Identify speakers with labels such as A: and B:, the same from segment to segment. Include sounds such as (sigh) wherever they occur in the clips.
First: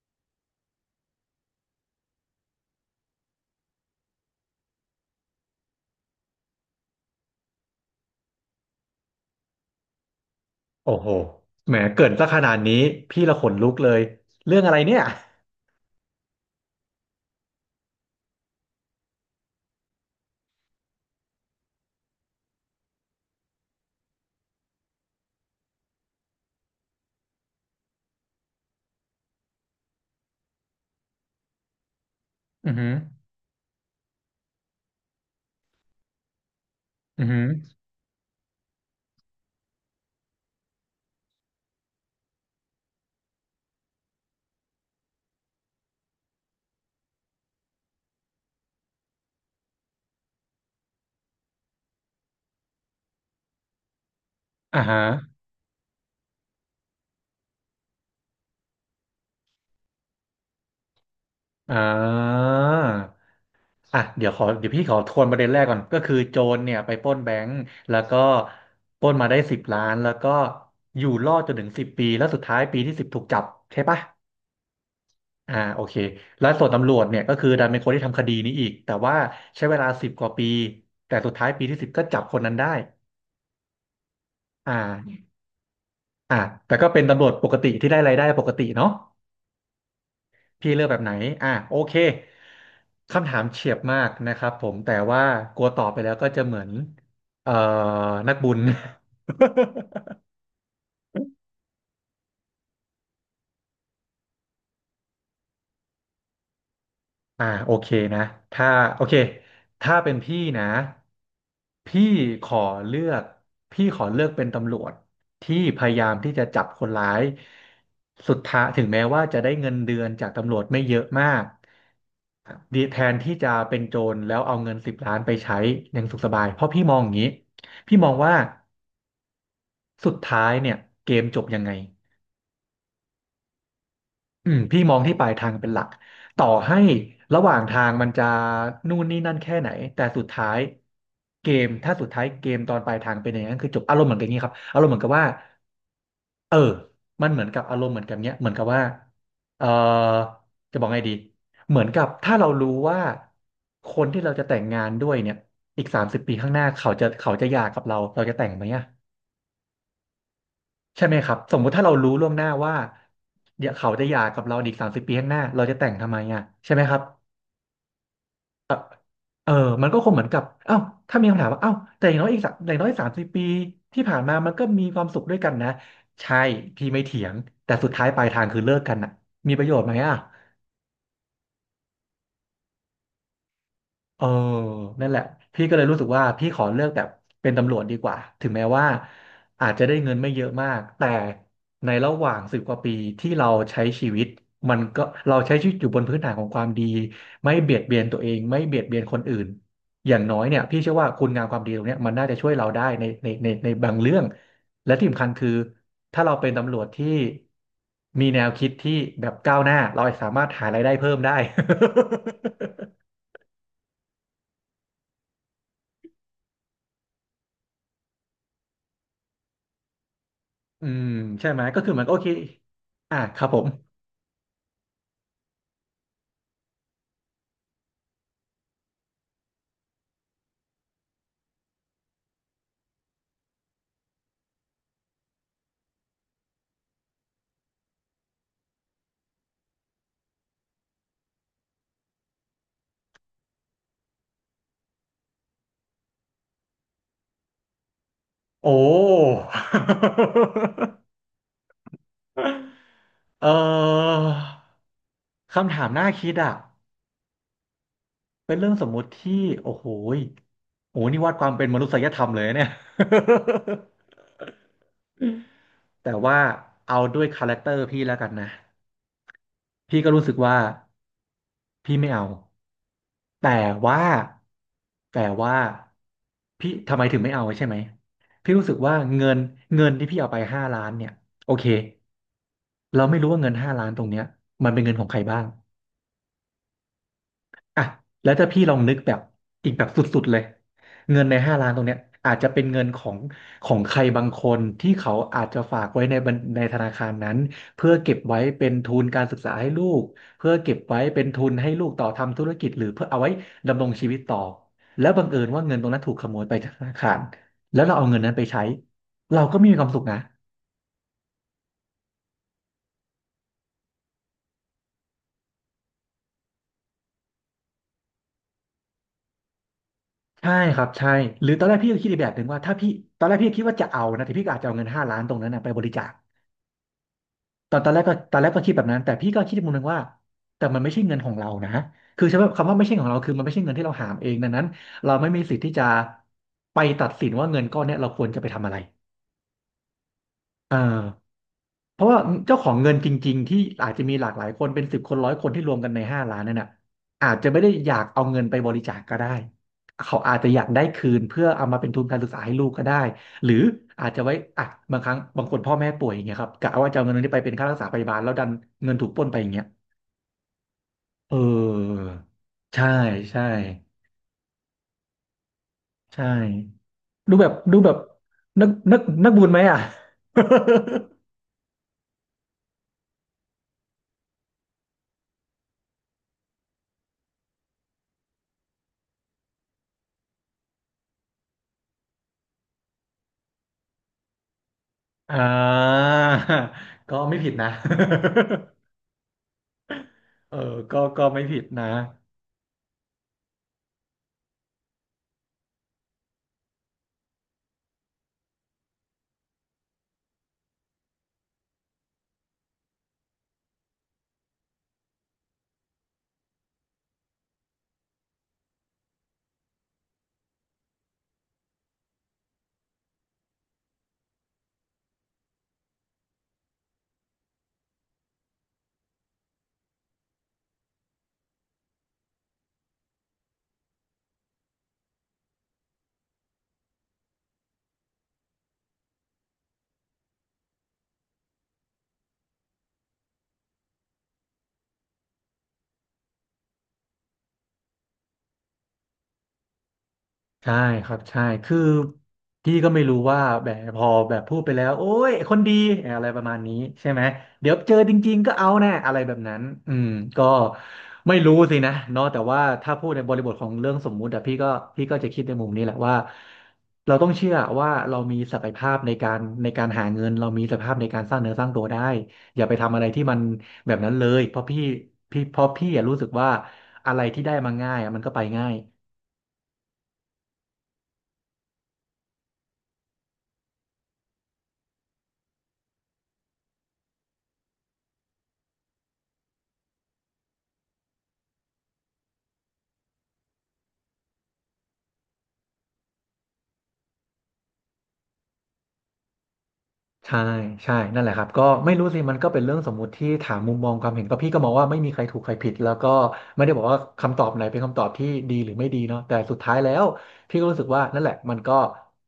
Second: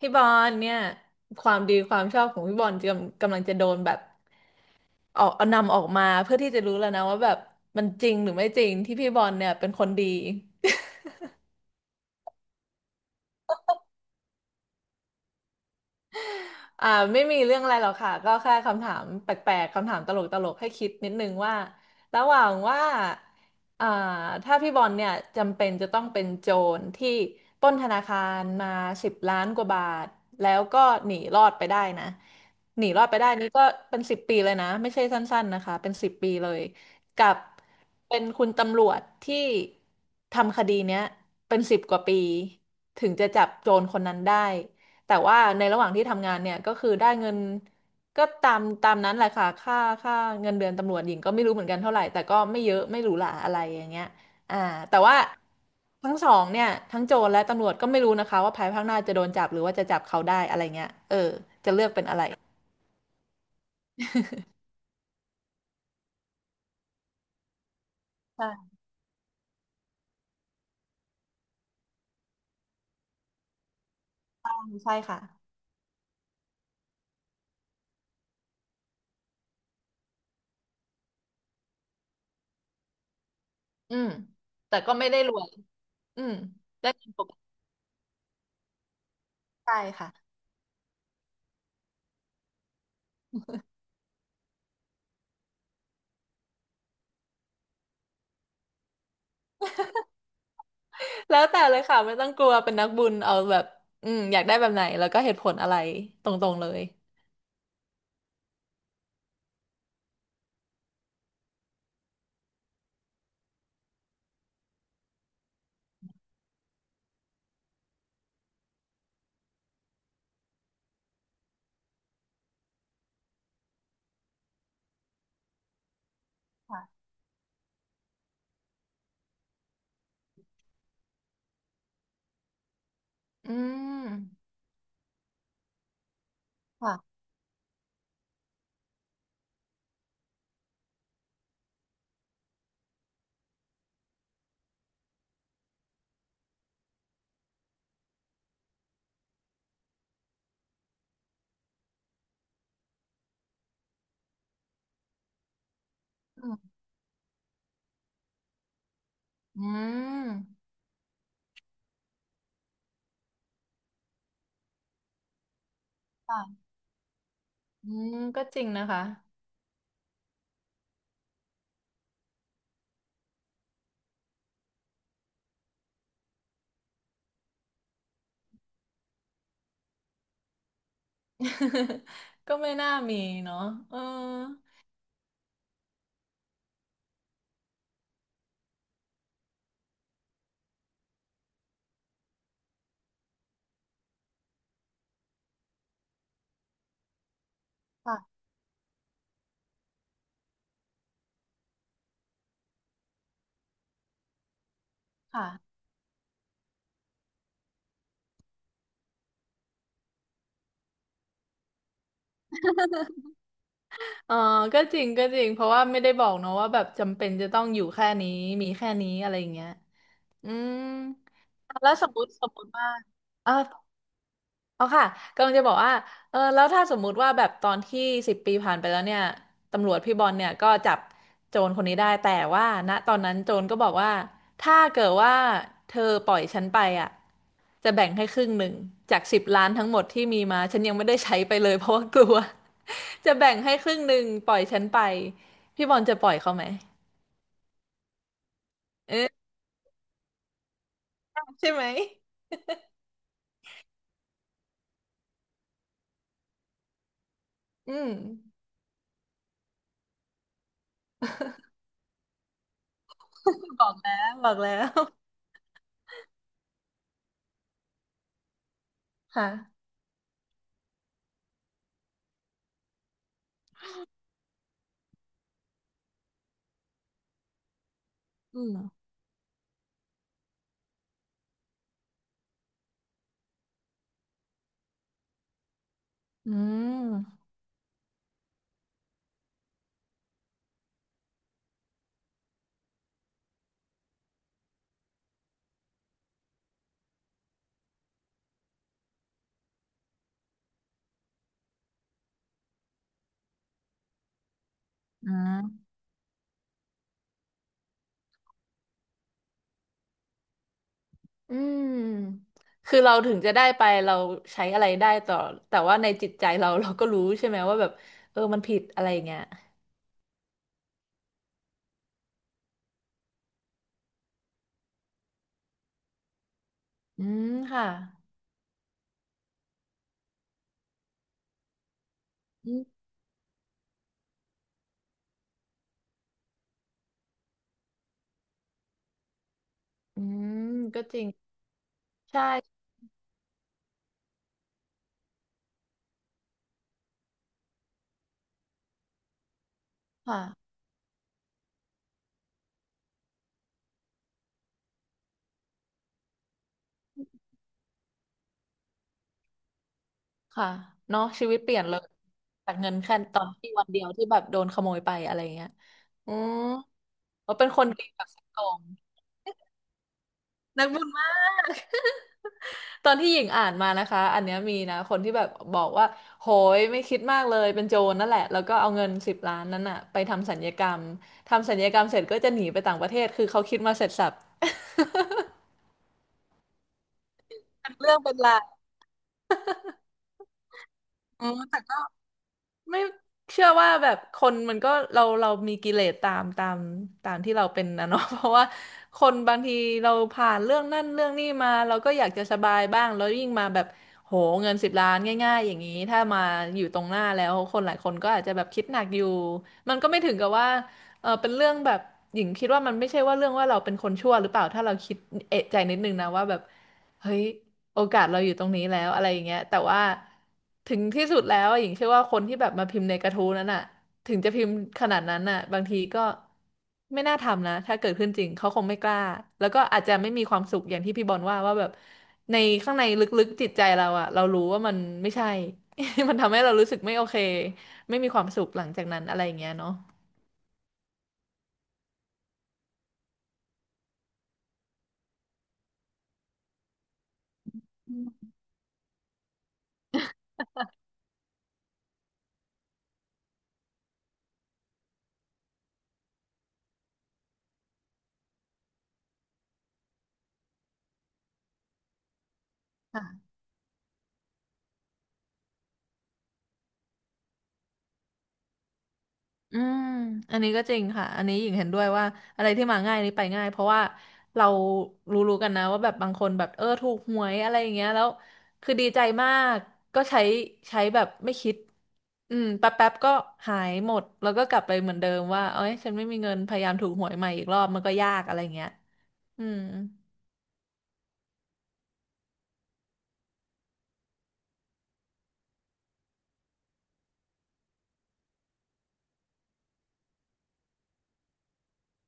A: พี่บอลเนี่ยความดีความชอบของพี่บอลกำลังจะโดนแบบออกเอานำออกมาเพื่อที่จะรู้แล้วนะว่าแบบมันจริงหรือไม่จริงที่พี่บอลเนี่ยเป็นคนดี
B: โอ้โหแหมเกริ่นซะขนาดนี้พี่ละขนลุกเลย เรื่องอะไรเนี่ย
A: อ่าไม่มีเรื่องอะไรหรอกค่ะก็แค่คำถามแปลกๆคำถามตลกๆให้คิดนิดนึงว่าระหว่างว่าอ่าถ้าพี่บอลเนี่ยจำเป็นจะต้องเป็นโจรที่ปล้นธนาคารมา10 ล้านกว่าบาทแล้วก็หนีรอดไปได้นะ
B: อือ
A: ห
B: หื
A: นี
B: อ
A: รอดไปได้นี่ก็เป็นสิบปีเลยนะไม่ใช่สั้นๆนะคะเป็นสิบปีเลย
B: อือ
A: กับ
B: หือ
A: เป็นคุณตำรวจที่ทำคดีเนี้ยเป็นสิบกว่าปีถึงจะจับโจรคนนั้นได้ แต่ว่าในระหว่างที่ทำงานเนี่ยก็คือได้เงินก็ตามนั้นแหละค่ะค่าเงินเดือนตำรวจหญิงก็ไม่รู้เหมือนกันเท่าไหร่แต่ก็ไม่เยอะไม่หรูหราอะไรอย่างเงี้ยอ่า
B: อ่า
A: แต่
B: ฮะ
A: ว่าทั้งสองเนี่ยทั้งโจรและตำรวจก็ไม่รู้นะคะว่าภายภาคหน้าจะโดนจับหรือว่าจะจับเขาได้อะไรเงี้ยเออจะ
B: อ่
A: เลือกเป็นอะไร
B: าอ่ะเดี๋ยวพี่ขอทวนประเด็นแรกก่อน ก็คือโจรเนี่ยไปปล้นแบงก์แล้วก็
A: ใช่
B: ปล้นมาได้สิบล้านแล้วก็อยู่รอดจนถึงสิบปี แล้วสุดท้ายปีที่ 10ถูกจับใช่ปะ
A: ใช่ค่ะ
B: อ่าโอเค แล้วส่วนตำรวจเนี่ยก็คือดันเป็นคนที่ทำคดีนี้อีกแต่ว่าใช้เวลาสิบกว่าปีแต่สุดท้ายปีที่สิบก็จับคนนั้นได้
A: อืม
B: อ่
A: แต่ก็ไม่ได้
B: า
A: รวยอืม
B: อ่ะแต่ก็
A: ได้
B: เป็น
A: เงินป
B: ตำรว
A: ก
B: จป
A: ติ
B: กติที่ได้รายได้ปกติเนาะ
A: ใช่ค่ะ
B: พี่เลือกแบบไหนอ่ะโอเคคำถามเฉียบมากนะครับผมแต่ว่ากลัวตอบไปแล้วก็จะเหมือนเอ่อนักบุญ (laughs)
A: แล้วแต่เลยค่ะไม่ต้องกลัวเป็นนักบุญเอาแบบอืมอยากได้แบบไหนแล้วก็เหตุผลอะไรตรงๆเลย
B: อ่าโอเคนะถ้าโอเคถ้าเป็นพี่นะพี่ขอเลือกพี่ขอเลือกเป็นตำรวจที่พยายามที่จะจับคนร้ายสุดท้ายถึงแม้ว่าจะได้เงินเดือนจากตำรวจไม่เยอะมากดีแทนที่จะเป็นโจรแล้วเอาเงินสิบล้านไปใช้อย่างสุขสบายเพราะพี่มองอย่างนี้พี่มองว่าสุดท้ายเนี่ยเกมจบยังไง
A: อื
B: อื
A: ม
B: มพี่มองที่ปลายทางเป็นหลักต่อให้
A: ค่ะ
B: ระหว่างทางมันจะนู่นนี่นั่นแค่ไหนแต่สุดท้ายเกมถ้าสุดท้ายเกมตอนปลายทางเป็นอย่างนั้นคือจบอารมณ์เหมือนกันนี้ครับอารมณ์เหมือนกับว่าเออมันเหมือนกับอารมณ์เหมือนกับเนี้ยเหมือนกับว่าเออจะบอกไงดีเหมือนกับถ้าเรารู้ว่าคนที่เราจะแต่งงานด้วยเนี่ยอีกสามสิบปี
A: อื
B: ข้างห
A: ม
B: น้าเขาจะเขาจะหย่ากับเราเราจะแต่งไหมอะ ใช่ไหมครับสมมุติถ้าเรารู้ล่วงหน้าว่าเดี๋ยวเขาจะหย่ากับเราอีกสามสิบปีข้างหน้าเราจะแต่งทำไมอ่ะ
A: ค่ะ
B: ใช่ไหมครับ
A: อืมก็จริง
B: เออ
A: นะคะ
B: เออมันก็คงเหมือนกับเอ้าถ้ามีคำถามว่าเอ้าแต่อย่างน้อยอีกสักอย่างน้อยสามสิบปีที่ผ่านมามันก็มีความสุขด้วยกันนะใช่พี่ไม่เถียงแต่สุดท้ายปลายทางคือเลิกกันอ่ะมีประโยชน์ไหมอ่ะ
A: (laughs) ก็ไม่น่ามีเนาะเออ
B: เออนั่นแหละพี่ก็เลยรู้สึกว่าพี่ขอเลือกแบบเป็นตำรวจดีกว่า ถึงแม้ว่าอาจจะได้เงินไม่เยอะมาก แต่ในระหว่างสิบกว่าปีที่เราใช้ชีวิตมันก็เราใช้ชีวิตอยู่บนพื้นฐานของความดีไม่เบียดเบียนตัวเอ
A: ค่ะ
B: งไม่เบียดเบียนคนอื่นอย่างน้อยเนี่ยพี่เชื่อว่าคุณงามความดีตรงเนี้ยมันน่าจะช่วยเราได้ในบางเรื่องและที่สำคัญคือ
A: ค่ะ
B: ถ้าเราเป็นตำรวจที่มีแนวคิดที่แบบก้าวหน้าเราสามารถหารายได้เพิ่มได้ (laughs)
A: เออก็จริงก็จริงเพราะว่าไม่ได้บอกเนาะว่าแบบจำเป็นจะต้องอยู่แค่นี้มีแค่นี้อะไรอย่างเงี้ยอืม
B: อืมใช่ไหมก็
A: แล้
B: คือ
A: ว
B: มัน
A: สม
B: ก็โอ
A: ม
B: เค
A: ติสมมติว่า
B: อ่ะครั
A: เอ
B: บ
A: อ
B: ผม
A: อ๋อค่ะกำลังจะบอกว่าเออแล้วถ้าสมมุติว่าแบบตอนที่สิบปีผ่านไปแล้วเนี่ยตำรวจพี่บอลเนี่ยก็จับโจรคนนี้ได้แต่ว่าณตอนนั้นโจรก็บอกว่าถ้าเกิดว่าเธอปล่อยฉันไปอ่ะจะแบ่งให้ครึ่งหนึ่งจากสิบล้านทั้งหมดที่มีมาฉันยังไม่ได้ใช้ไปเลยเพราะว่ากลัว (laughs) จะแบ่งให้ครึ่งหนึ่งปล่อยฉันไปพี่บอลจะปล่อยเขาไหม
B: โอ้
A: เออใช่ไหม
B: (laughs) เออคำถามน่าคิดอ่ะ
A: อืม
B: เป็นเรื่องสมมุติที่โอ้โหยโอ้โหนี่วัดความเป็นมนุษยธรรมเลยนะเนี่ย
A: บอกแล้
B: (laughs)
A: วบอกแล้ว
B: แต่ว่าเอาด้วยคาแรคเตอร์พี่แล้วกันนะ
A: ค่ะ
B: พี่ก็รู้สึกว่าพี่ไม่เอาแต่ว่าแต่ว่าพี่ทำไมถึงไม่เอาใช่ไหมพี่
A: อื
B: รู้สึกว่า
A: ม
B: เงินเงินที่พี่เอาไปห้าล้านเนี่ยโอเคเราไม่รู้ว่าเงินห้าล้านตรงเนี้ยมันเป็นเงินของใครบ้าง
A: อืม
B: อ่ะแล้วถ้าพี่ลองนึกแบบอีกแบบสุดๆเลยเงินในห้าล้านตรงเนี้ยอาจจะเป็นเงินของของใครบางคนที่เขาอาจจะฝากไว้ในธนาคารนั้นเพื่อเก็บไว้เป็นทุนการศึกษาให้ลูกเพื่อเก็บไว้เป็นทุนให้ลูกต่อทำธุรกิจหรือเพื่อเอาไว้ดำรงชีวิตต่อแล้วบัง
A: อื
B: เอิญว่าเงินตร
A: ม
B: งนั้นถูกขโมยไปจากธนาคารแล้วเราเอาเงินนั้นไปใช้เราก็ไม่มีความสุขนะ
A: อืมคือเราถึงจะได้ไปเราใช้อะไรได้ต่อแต่ว่าในจิตใจเราก็รู้ใช่ไหมว่าแบบเออมันผิดอะไรอย่างเงี้ย
B: ใช่ครับใช่หรือตอนแรกพี่ก็คิดอีกแบบหนึ่งว่าถ้าพี่ตอนแรกพี่คิดว่าจะเอานะแต่พี่ก็อาจจะเอาเงินห้าล้านตรงนั้นนะไปบริจาค
A: อืม
B: ตอน
A: ค่ะ
B: ตอนแรกก็ตอนแรกก็คิดแบบนั้นแต่พี่ก็คิดอีมุมหนึงว่าแต่มันไม่ใช่เงินของเรานะคือใช่ไหมคำ
A: อื
B: ว่าไม่ใช่ขอ
A: ม
B: งเราคือมันไม่ใช่เงินที่เราหามเองดังนั้นเราไม่มีสิทธิ์ที่จะไปตัดสินว่าเงินก้อนเนี้ยเราควรจะไปทำอะไร
A: อืม
B: เออ
A: ก็จริง
B: เพราะว่าเจ้าของ
A: ใช่
B: เงินจริงๆที่อาจจะมีหลากหลายคนเป็น10 คน 100 คนที่รวมกันใน5 ล้านนั่นน่ะอาจจะไม่ได้อยากเอาเงินไปบริจาคก็ได้เขาอาจ
A: ค่ะ
B: จะอยากได้คืนเพื่อเอามาเป็นทุนการศึกษาให้ลูกก็ได้หรืออาจจะไว้อ่ะบางครั้งบางคนพ่อแม่ป่วยอย่างเงี้ยครับกะว่าจะเอาเงินนี้ไปเป็นค่ารักษาพยาบาลแล้วดันเงินถูกปล้นไปอย่างเงี้ย
A: ค่ะเนาะ
B: เอ
A: ชีวิตเปลี่ยนเลย
B: อ
A: จาก
B: ใช่
A: เงินแค่ตอ
B: ใช่
A: นที่วันเดียวที่แบบโดนขโมยไปอะไรเงี้ย
B: ใช่
A: อืม
B: ดูแบบ
A: เราเป็น
B: ดู
A: คน
B: แบบ
A: ดีแบบสดโตร
B: นัก
A: ง
B: นักนักบุญไหมอ่ะ
A: นักบุญมาก ตอนที่หญิงอ่านมานะคะ อันเนี้ยมีนะคนที่แบบบอกว่าโหยไม่คิดมากเลยเป็นโจรนั่นแหละแล้วก็เอาเงินสิบล้านนั้นอะไปทำสัญญกรรมทำสัญญกรรมเสร็จก็จะหนีไปต่างประเทศคือเขาคิดมาเสร็จสับ
B: (laughs)
A: (laughs)
B: อ่าก็ไม่ผิดนะ
A: เป็นเรื่องเป็นราว
B: (laughs) เออก็ไม่
A: อื
B: ผิ
A: ม
B: ด
A: แต่
B: นะ
A: ก็ ไม่เชื่อว่าแบบคนมันก็เรามีกิเลสตามที่เราเป็นนะเนาะ (laughs) เพราะว่าคนบางทีเราผ่านเรื่องนั่นเรื่องนี้มาเราก็อยากจะสบายบ้างแล้วยิ่งมาแบบโหเงินสิบล้านง่ายๆอย่างนี้ถ้ามาอยู่ตรงหน้าแล้วคนหลายคนก็อาจจะแบบคิดหนักอยู่มันก็ไม่ถึงกับว่าเออเป็นเรื่องแบบหญิงคิดว่ามันไม่ใช่ว่าเรื่องว่าเราเป็นคนชั่วหรือเปล่าถ้าเราคิดเอะใจนิดนึงนะว่าแบบเฮ้ย โอกาสเราอยู่ตรงนี้แล้วอะไรอย่างเงี้ยแต่ว่าถึงที่สุดแล้วหญิงเชื่อว่าคนที่แบบมาพิมพ์ในกระทู้นั้นอ่ะถึงจะพิมพ์ขนาดนั้นอ่ะบางทีก็ไม่น่าทำนะถ้าเกิดขึ้นจริงเขาคงไม่กล้าแล้วก็อาจจะไม่มีความสุขอย่างที่พี่บอลว่าว่าแบบในข้างในลึกๆจิตใจเราอ่ะเรารู้ว่ามันไม่ใช่ (laughs) มันทำให้เรารู้สึกไม่โอเคไม่มีความสุขหลังจากนั้นอะไรอย่างเงี้ยเนาะ
B: ใช่ครับใช่คือพี่ก็ไม่รู้ว่าแบบพอแบบพูดไปแล้วโอ้ยคนดีอะไรประมาณนี้ใช่ไหมเดี๋ยวเจอจริงๆก็เอาแน่อะไรแบบนั้นอืมก็ไม่รู้สินะเนาะแต่ว่าถ้าพูดในบริบทของเรื่องสมมุติอะพี่ก็จะคิดในมุมนี้แหละว่าเราต้องเชื่อว่าเรามีศักยภาพในการหาเงินเรามีศักยภาพในการสร้างเนื้อสร้างตัวได้อย่าไปทำอะไรที่มันแบบนั้นเลยเพราะพี่อะรู้สึกว่าอะไรที่ได้มาง่ายอะมันก็ไปง่าย
A: อืม อันนี้ก็จริงค่ะ อันนี้หญิงเห็นด้วยว่าอะไรที่มาง่ายนี่ไปง่ายเพราะว่าเรารู้ๆกันนะว่าแบบบางคนแบบเออถูกหวยอะไรอย่างเงี้ยแล้วคือดีใจมากก็ใช้ใช้แบบไม่คิดอืมแป๊บๆก็หายหมดแล้วก็กลับไปเหมือนเดิมว่าเอ้ยฉันไม่มีเงินพยายามถูกหวยใหม่อีกรอบมันก็ยากอะไรอย่างเงี้ยอืม
B: ใช่ใช่นั่นแหละครับก็ไม่รู้สิมันก็เป็นเรื่องสมมุติที่ถามมุมมองความเห็นก็พี่ก็มองว่าไม่มีใครถูกใครผิดแล้วก็ไม่ได้บอกว่าคำตอบไหนเป็นคำตอบที่ดีหรือไม่ดีเนาะแต่สุดท้ายแล้วพี่ก็รู้สึกว่านั่นแหละมันก็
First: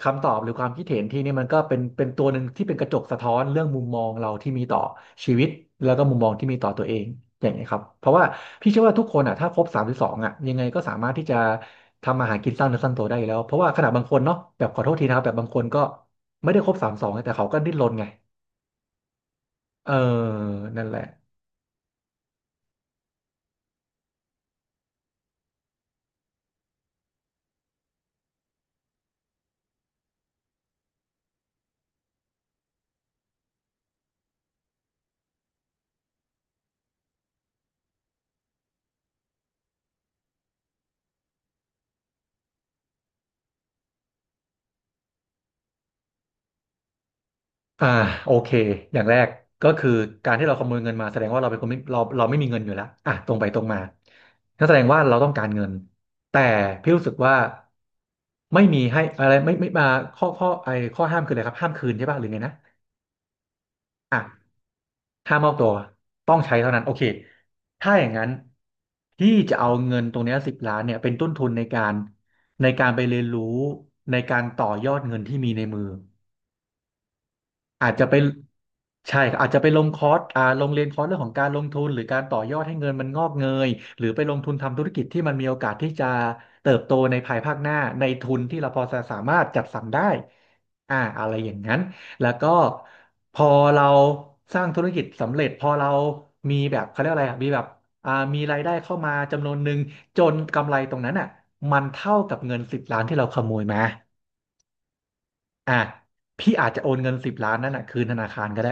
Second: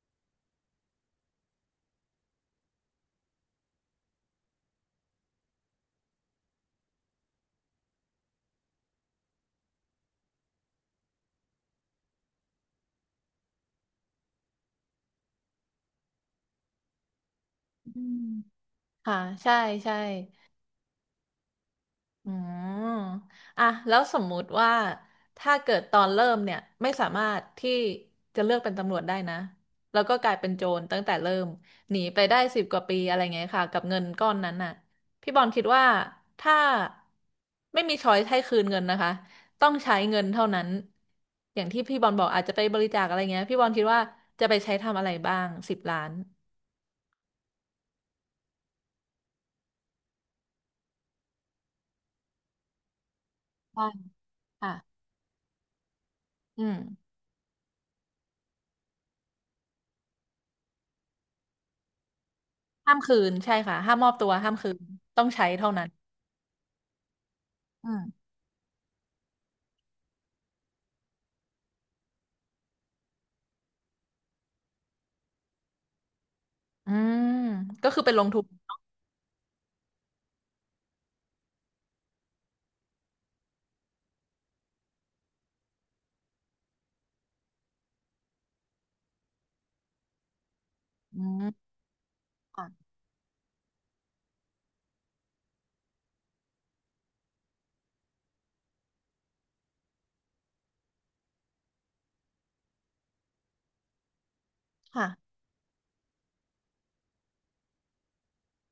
B: คำตอบหรือความคิดเห็นที่นี่มันก็เป็นตัวหนึ่งที่เป็นกระจกสะท้อนเรื่องมุมมองเราที่มีต่อชีวิตแล้วก็มุมมองที่มีต่อตัวเองอย่างนี้ยครับเพราะว่าพี่เชื่อว่าทุกคนอ่ะถ้าครบ32อ่ะยังไงก็สามารถที่จะทำอาหารกินสร้างเนื้อสร้างตัวได้อยู่แล้วเพราะว่าขนาดบางคนเนาะแบบขอโทษทีนะครับแบบบางคนก็ ไม่ได้ครบ32แต่เขาก็ดิ้นรน
A: อื
B: ไง
A: มค่ะใช่
B: เออ
A: ใช่
B: นั่นแหละ
A: อืมอ่ะแล้วสมมุติว่าถ้าเกิดตอนเริ่มเนี่ยไม่สามารถที่จะเลือกเป็นตำรวจได้นะแล้วก็กลายเป็นโจรตั้งแต่เริ่มหนีไปได้สิบกว่าปีอะไรเงี้ยค่ะกับเงินก้อนนั้นน่ะพี่บอลคิดว่าถ้าไม่มีช้อยให้คืนเงินนะคะต้องใช้เงินเท่านั้นอย่างที่พี่บอลบอกอาจจะไปบริจาคอะไรเงี้ยพี่บอลคิดว่าจะไปใช้ทำอะไรบ้างสิบล้าน
B: อ่าโอเคอย่างแรกก็คือการที่เราขโมยเงินมาแสดงว่าเราเป็นคนไม่เราเราไม่มีเงินอยู่แล้วอ่ะตรงไปตรงมา
A: ได้
B: นั่นแสดงว่า
A: ค่ะ
B: เราต้องการเงินแต่
A: อืม
B: พี่รู้สึกว่าไม่มีให้อะไรไม่มาข้อข้อไอข้อห้ามคืออะไรครับห้ามคืนใช่ป่ะหรือไงนะ
A: ห้ามคืนใช่ค่ะห้ามมอบตัว
B: อ่ะ
A: ห้ามคืนต้อง
B: ถ้า
A: ใช้
B: มอบตั
A: เท่า
B: ว
A: นั้น
B: ต้องใช้เท่านั้นโอเค
A: อื
B: ถ้า
A: ม
B: อย่างนั้นพี่จะเอาเงินตรงเนี้สิบล้านเนี่ยเป็นต้นทุนในการในการไปเรียนรู้ในการต่อยอดเงินที่มีในมือ
A: อืม
B: อา
A: ก็
B: จ
A: คือ
B: จะ
A: เป็
B: ไป
A: นลงทุน
B: ใช่ครับอาจจะไปลงคอร์สอ่าลงเรียนคอร์สเรื่องของการลงทุนหรือการต่อยอดให้เงินมันงอกเงยหรือไปลงทุนทำธุรกิจที่มันมีโอกาสที่จะเติบโตในภายภาคหน้าในทุนที่เราพอจะสามารถจัดสรรได้อ่า
A: อื
B: อะไรอย่า
A: ม
B: งนั้นแล้วก็
A: ค่ะ
B: พอเราสร้างธุรกิจสำเร็จพอเรามีแบบเขาเรียกอะไรอ่ะมีแบบอ่ามีรายได้เข้ามาจำนวนหนึ่งจนกำไรตรงนั้นอ่ะมันเท่ากับเงินสิบล้านที่เราขโมยมา
A: ค่ะ
B: อ่ะพี่อาจจะโอนเงินสิบล้านนั่นน่ะคืนธนาคารก็ได้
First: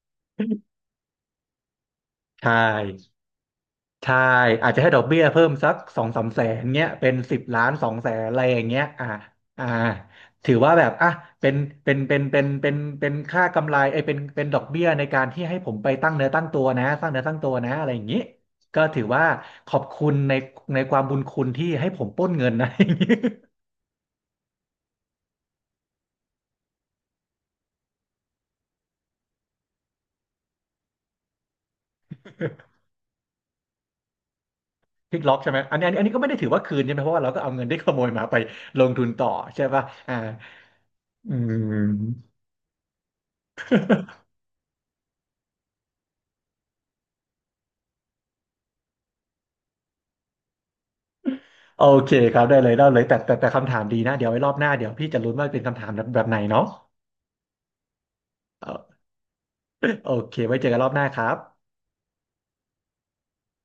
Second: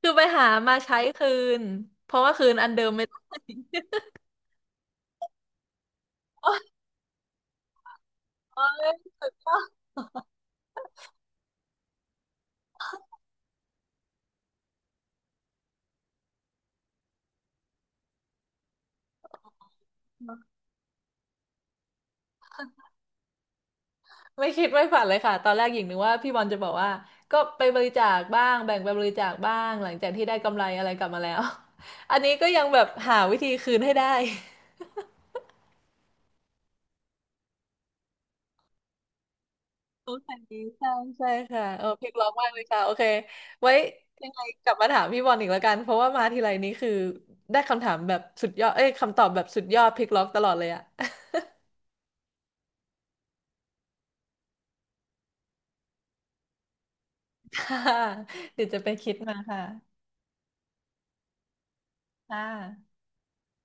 A: คือไปหามา
B: (laughs)
A: ใช้คืนเพราะว่าคื
B: ใช่
A: นอันเดิมไม่ได้ (laughs)
B: ใช่อาจจะให้ดอกเบี้ยเพิ่มสัก2-3 แสนเงี้ยเป็น10 ล้าน 2 แสนอะไรอย่างเงี้ยอ่าอ่าถือว่าแบบอ่ะเป็นเป็นเป็นเป็นเป็นเป็นค่ากำไรไอ้ยเป็นดอกเบี้ยในการที่ให้ผมไปตั้งเนื้อตั้งตัวนะสร้างเนื้อตั้งตัวนะอะไรอย่างงี้ก็ถือว่าขอบคุณในในความบุญคุณที่ให้ผมปล้นเงินนะ (laughs)
A: ไม่คิดไม่ฝันเลยค่ะตอนแรกหญิงนึกว่าพี่บอลจะบอกว่าก็ไปบริจาคบ้างแบ่งไปบริจาคบ้างหลังจากที่ได้กำไรอะไรกลับมาแล้ว (laughs) อันนี้ก็ยังแบบหาวิธีคืนให้ได้
B: พลิกล็อกใช่ไหมอันนี้ก็ไม่ได้ถือว่าคืนใช่ไหมเพราะว่าเราก็เอาเงินที่ขโมยมาไปลงทุนต่อใช่ป่ะ
A: (laughs) โอ
B: อ่า
A: เคใช่ใช่
B: อื
A: ค่ะเออเพลงร้อง
B: ม
A: มากเลยค่ะโอเคไว้ยังไงกลับมาถามพี่บอลอีกแล้วกันเพราะว่ามาทีไรนี้คือได้คำถามแบบสุดยอดเอ้ยคำตอบแบบสุดยอดพลิกล็อกตลอดเลยอะ
B: โอเคครับได้เลยได้เลยแต่คำถามดีนะเดี๋ยวไว้รอบหน้าเดี๋ยวพี่จะลุ้นว่าเป็นคำถามแบบไหนเนาะ
A: ค่ะเดี๋
B: เอ
A: ยวจะไป
B: อ
A: คิดมาค่ะ
B: โอเคไว้เจอกันรอบหน้าครับ
A: ค่ะ